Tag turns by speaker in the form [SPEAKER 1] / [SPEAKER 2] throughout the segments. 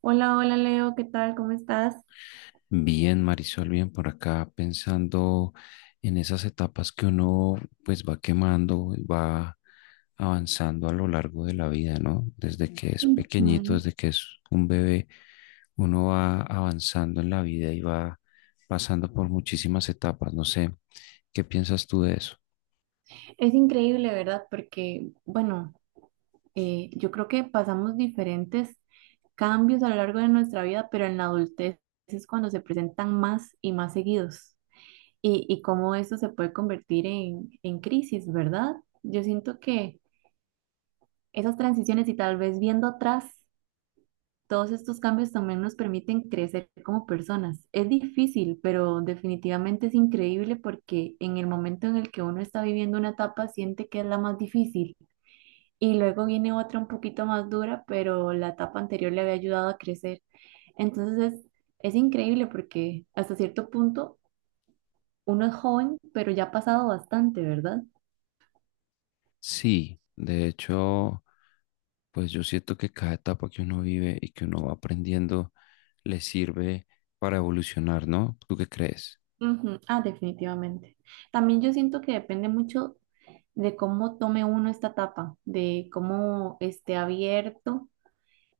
[SPEAKER 1] Hola, hola Leo, ¿qué tal? ¿Cómo estás?
[SPEAKER 2] Bien, Marisol, bien por acá, pensando en esas etapas que uno pues va quemando, y va avanzando a lo largo de la vida, ¿no? Desde que es pequeñito,
[SPEAKER 1] Ujú.
[SPEAKER 2] desde que es un bebé, uno va avanzando en la vida y va pasando por muchísimas etapas. No sé, ¿qué piensas tú de eso?
[SPEAKER 1] Es increíble, ¿verdad? Porque, bueno, yo creo que pasamos diferentes cambios a lo largo de nuestra vida, pero en la adultez es cuando se presentan más y más seguidos. Y cómo esto se puede convertir en crisis, ¿verdad? Yo siento que esas transiciones y tal vez viendo atrás, todos estos cambios también nos permiten crecer como personas. Es difícil, pero definitivamente es increíble porque en el momento en el que uno está viviendo una etapa siente que es la más difícil y luego viene otra un poquito más dura, pero la etapa anterior le había ayudado a crecer. Entonces es, es increíble porque hasta cierto punto uno es joven, pero ya ha pasado bastante, ¿verdad?
[SPEAKER 2] Sí, de hecho, pues yo siento que cada etapa que uno vive y que uno va aprendiendo le sirve para evolucionar, ¿no? ¿Tú qué crees?
[SPEAKER 1] Ujú. Ah, definitivamente. También yo siento que depende mucho de cómo tome uno esta etapa, de cómo esté abierto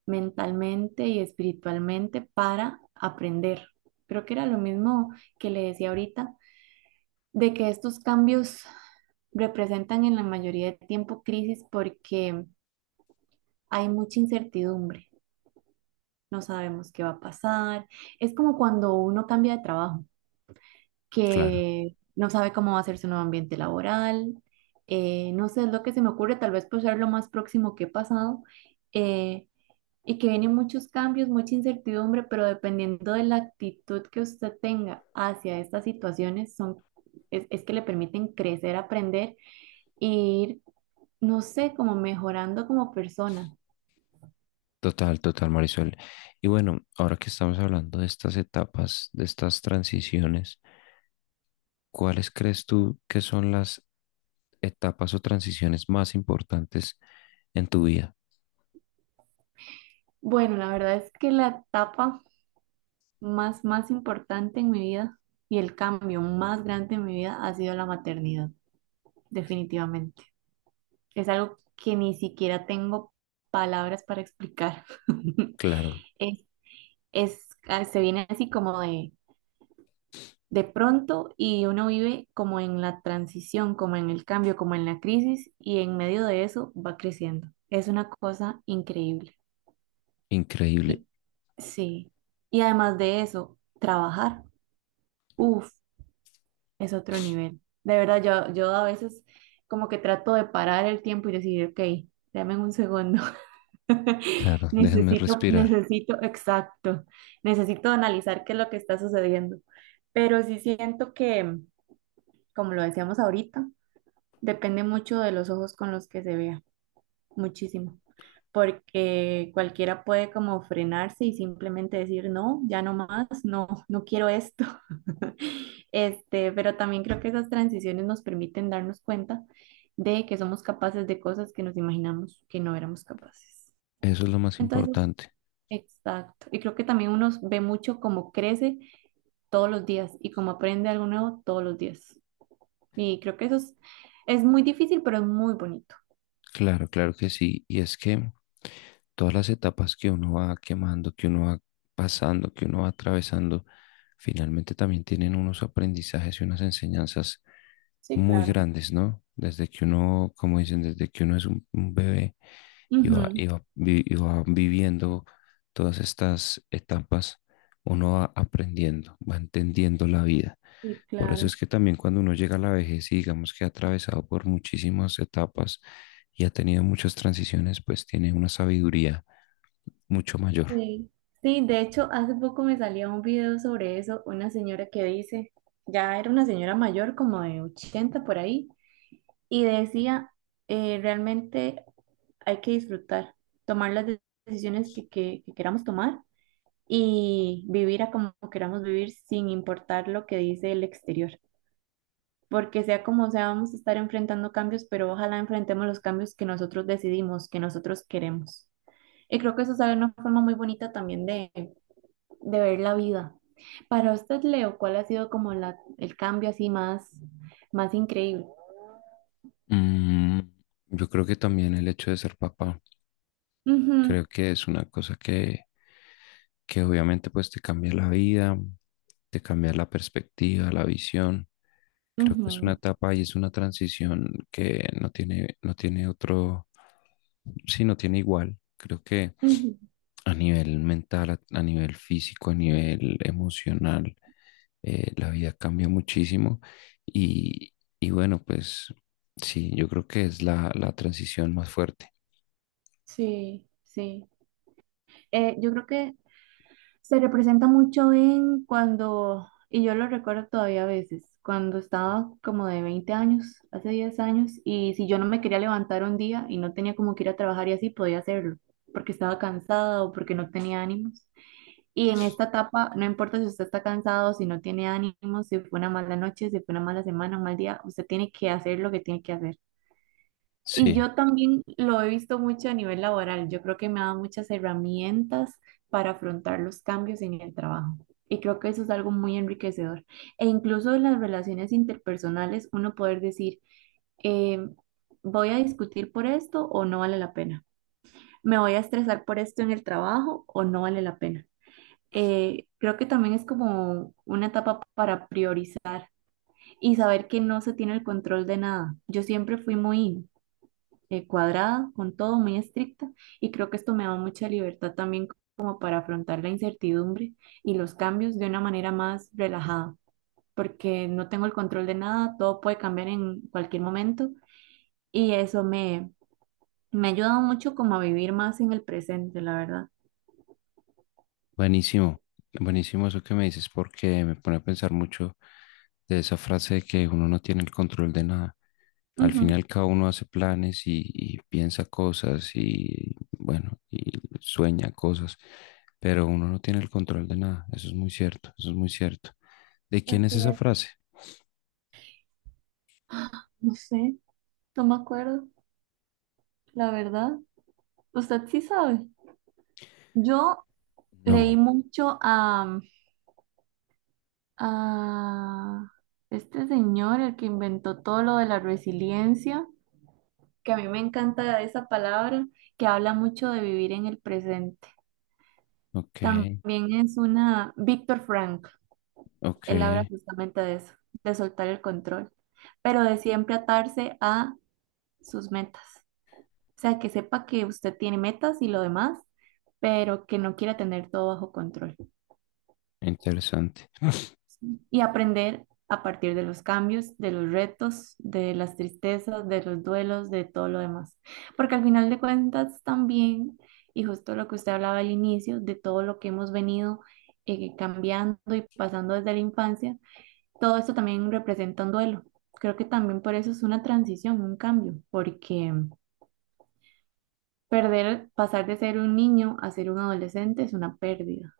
[SPEAKER 1] mentalmente y espiritualmente para aprender. Creo que era lo mismo que le decía ahorita, de que estos cambios representan en la mayoría de tiempo crisis porque hay mucha incertidumbre. No sabemos qué va a pasar. Es como cuando uno cambia de trabajo,
[SPEAKER 2] Claro.
[SPEAKER 1] que no sabe cómo va a ser su nuevo ambiente laboral, no sé, es lo que se me ocurre, tal vez por ser lo más próximo que he pasado, eh, y que vienen muchos cambios, mucha incertidumbre, pero dependiendo de la actitud que usted tenga hacia estas situaciones, es que le permiten crecer, aprender e ir, no sé, como mejorando como persona.
[SPEAKER 2] Total, total, Marisol. Y bueno, ahora que estamos hablando de estas etapas, de estas transiciones, ¿cuáles crees tú que son las etapas o transiciones más importantes en tu vida?
[SPEAKER 1] Bueno, la verdad es que la etapa más importante en mi vida y el cambio más grande en mi vida ha sido la maternidad, definitivamente. Es algo que ni siquiera tengo palabras para explicar.
[SPEAKER 2] Claro,
[SPEAKER 1] Es, se viene así como de pronto y uno vive como en la transición, como en el cambio, como en la crisis y en medio de eso va creciendo. Es una cosa increíble.
[SPEAKER 2] increíble.
[SPEAKER 1] Y, sí. Y además de eso, trabajar, uff, es otro nivel. De verdad, yo a veces como que trato de parar el tiempo y decir, ok, dame un segundo.
[SPEAKER 2] Claro, déjenme respirar.
[SPEAKER 1] Necesito, exacto, necesito analizar qué es lo que está sucediendo. Pero sí siento que, como lo decíamos ahorita, depende mucho de los ojos con los que se vea, muchísimo, porque cualquiera puede como frenarse y simplemente decir, no, ya no más, no, no quiero esto. Este, pero también creo que esas transiciones nos permiten darnos cuenta de que somos capaces de cosas que nos imaginamos que no éramos capaces.
[SPEAKER 2] Eso es lo más
[SPEAKER 1] Entonces,
[SPEAKER 2] importante.
[SPEAKER 1] exacto. Y creo que también uno ve mucho cómo crece todos los días y cómo aprende algo nuevo todos los días. Y creo que es muy difícil, pero es muy bonito.
[SPEAKER 2] Claro, claro que sí. Y es que todas las etapas que uno va quemando, que uno va pasando, que uno va atravesando, finalmente también tienen unos aprendizajes y unas enseñanzas
[SPEAKER 1] Sí,
[SPEAKER 2] muy
[SPEAKER 1] claro.
[SPEAKER 2] grandes, ¿no? Desde que uno, como dicen, desde que uno es un bebé y va,
[SPEAKER 1] Ujú.
[SPEAKER 2] y va viviendo todas estas etapas, uno va aprendiendo, va entendiendo la vida.
[SPEAKER 1] Sí,
[SPEAKER 2] Por eso es
[SPEAKER 1] claro.
[SPEAKER 2] que también cuando uno llega a la vejez y digamos que ha atravesado por muchísimas etapas y ha tenido muchas transiciones, pues tiene una sabiduría mucho mayor.
[SPEAKER 1] Sí. Sí, de hecho, hace poco me salía un video sobre eso, una señora que dice, ya era una señora mayor, como de 80 por ahí, y decía, realmente hay que disfrutar, tomar las decisiones que queramos tomar y vivir a como queramos vivir sin importar lo que dice el exterior. Porque sea como sea, vamos a estar enfrentando cambios, pero ojalá enfrentemos los cambios que nosotros decidimos, que nosotros queremos. Y creo que eso es una forma muy bonita también de ver la vida. Para usted, Leo, ¿cuál ha sido como el cambio así más increíble?
[SPEAKER 2] Mm, yo creo que también el hecho de ser papá.
[SPEAKER 1] Ujú,
[SPEAKER 2] Creo que es una cosa que obviamente pues te cambia la vida, te cambia la perspectiva, la visión. Creo que es una
[SPEAKER 1] ujú,
[SPEAKER 2] etapa y es una transición que no tiene, no tiene otro, sí, no tiene igual. Creo que
[SPEAKER 1] ujú.
[SPEAKER 2] a nivel mental, a nivel físico, a nivel emocional, la vida cambia muchísimo. Y, y bueno, pues sí, yo creo que es la, la transición más fuerte.
[SPEAKER 1] Sí, sí. Yo creo que se representa mucho en cuando, y yo lo recuerdo todavía a veces, cuando estaba como de 20 años, hace 10 años, y si yo no me quería levantar un día y no tenía como que ir a trabajar y así, podía hacerlo, porque estaba cansada o porque no tenía ánimos. Y en esta etapa, no importa si usted está cansado, si no tiene ánimos, si fue una mala noche, si fue una mala semana, un mal día, usted tiene que hacer lo que tiene que hacer. Y
[SPEAKER 2] Sí.
[SPEAKER 1] yo también lo he visto mucho a nivel laboral. Yo creo que me ha dado muchas herramientas para afrontar los cambios en el trabajo. Y creo que eso es algo muy enriquecedor. E incluso en las relaciones interpersonales, uno poder decir, eh, voy a discutir por esto o no vale la pena. Me voy a estresar por esto en el trabajo o no vale la pena. Creo que también es como una etapa para priorizar y saber que no se tiene el control de nada. Yo siempre fui muy cuadrada, con todo, muy estricta, y creo que esto me da mucha libertad también como para afrontar la incertidumbre y los cambios de una manera más relajada, porque no tengo el control de nada, todo puede cambiar en cualquier momento y me ha ayudado mucho como a vivir más en el presente, la verdad.
[SPEAKER 2] Buenísimo, buenísimo eso que me dices porque me pone a pensar mucho de esa frase de que uno no tiene el control de nada. Al
[SPEAKER 1] Ujú.
[SPEAKER 2] final cada uno hace planes y piensa cosas y bueno, y sueña cosas, pero uno no tiene el control de nada. Eso es muy cierto, eso es muy cierto. ¿De quién es
[SPEAKER 1] Así
[SPEAKER 2] esa
[SPEAKER 1] es.
[SPEAKER 2] frase?
[SPEAKER 1] No sé, no me acuerdo, la verdad. Usted sí sabe. Yo leí
[SPEAKER 2] No,
[SPEAKER 1] mucho a este señor, el que inventó todo lo de la resiliencia, que a mí me encanta esa palabra, que habla mucho de vivir en el presente.
[SPEAKER 2] ok,
[SPEAKER 1] También es una, Víctor Frank,
[SPEAKER 2] ok,
[SPEAKER 1] él habla justamente de eso, de soltar el control, pero de siempre atarse a sus metas. O sea, que sepa que usted tiene metas y lo demás, pero que no quiera tener todo bajo control.
[SPEAKER 2] interesante,
[SPEAKER 1] Y aprender a partir de los cambios, de los retos, de las tristezas, de los duelos, de todo lo demás. Porque al final de cuentas también, y justo lo que usted hablaba al inicio, de todo lo que hemos venido cambiando y pasando desde la infancia, todo esto también representa un duelo. Creo que también por eso es una transición, un cambio, porque perder, pasar de ser un niño a ser un adolescente es una pérdida.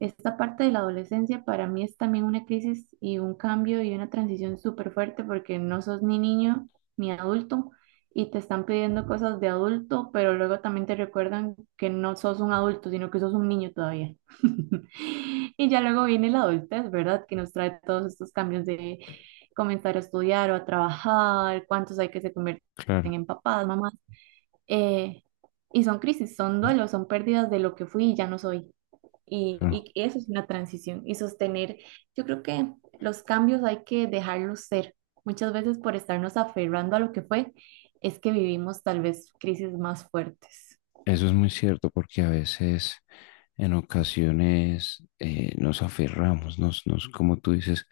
[SPEAKER 1] Esta parte de la adolescencia para mí es también una crisis y un cambio y una transición súper fuerte porque no sos ni niño ni adulto y te están pidiendo cosas de adulto, pero luego también te recuerdan que no sos un adulto, sino que sos un niño todavía. Y ya luego viene la adultez, ¿verdad? Que nos trae todos estos cambios de comenzar a estudiar o a trabajar, cuántos hay que se convierten
[SPEAKER 2] claro,
[SPEAKER 1] en papás, mamás. eh, y son crisis, son duelos, son pérdidas de lo que fui y ya no soy.
[SPEAKER 2] claro.
[SPEAKER 1] Y eso es una transición y sostener. Yo creo que los cambios hay que dejarlos ser. Muchas veces por estarnos aferrando a lo que fue, es que vivimos tal vez crisis más fuertes.
[SPEAKER 2] Eso es muy cierto porque a veces, en ocasiones, nos aferramos, nos, como tú dices,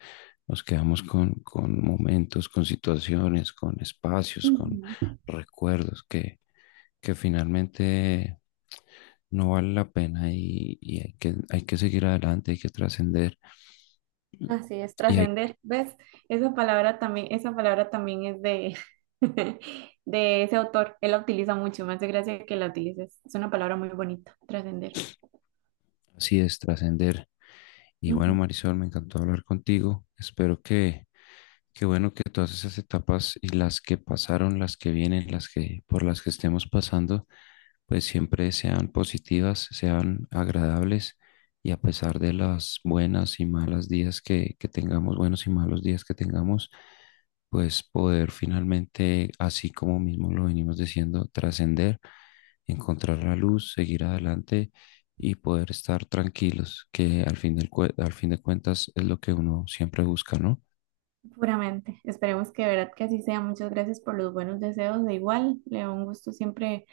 [SPEAKER 2] nos quedamos con momentos, con situaciones, con espacios, con
[SPEAKER 1] Ujú.
[SPEAKER 2] recuerdos que finalmente no vale la pena y hay que seguir adelante, hay que trascender
[SPEAKER 1] Así es,
[SPEAKER 2] y hay-
[SPEAKER 1] trascender. ¿Ves? Esa palabra también es de, de ese autor. Él la utiliza mucho. Me hace gracia que la utilices. Es una palabra muy bonita, trascender.
[SPEAKER 2] así es trascender. Y bueno,
[SPEAKER 1] Ujú.
[SPEAKER 2] Marisol, me encantó hablar contigo. Espero que. Qué bueno que todas esas etapas y las que pasaron, las que vienen, las que por las que estemos pasando, pues siempre sean positivas, sean agradables y a pesar de las buenas y malas días que tengamos, buenos y malos días que tengamos, pues poder finalmente, así como mismo lo venimos diciendo, trascender, encontrar la luz, seguir adelante y poder estar tranquilos, que al fin de cuentas es lo que uno siempre busca, ¿no?
[SPEAKER 1] Puramente. Esperemos que de verdad que así sea. Muchas gracias por los buenos deseos. De igual, Leo, un gusto siempre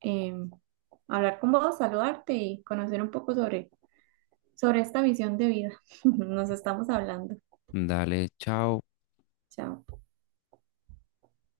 [SPEAKER 1] eh, hablar con vos, saludarte y conocer un poco sobre, sobre esta visión de vida. Nos estamos hablando.
[SPEAKER 2] Dale, chao.
[SPEAKER 1] Chao.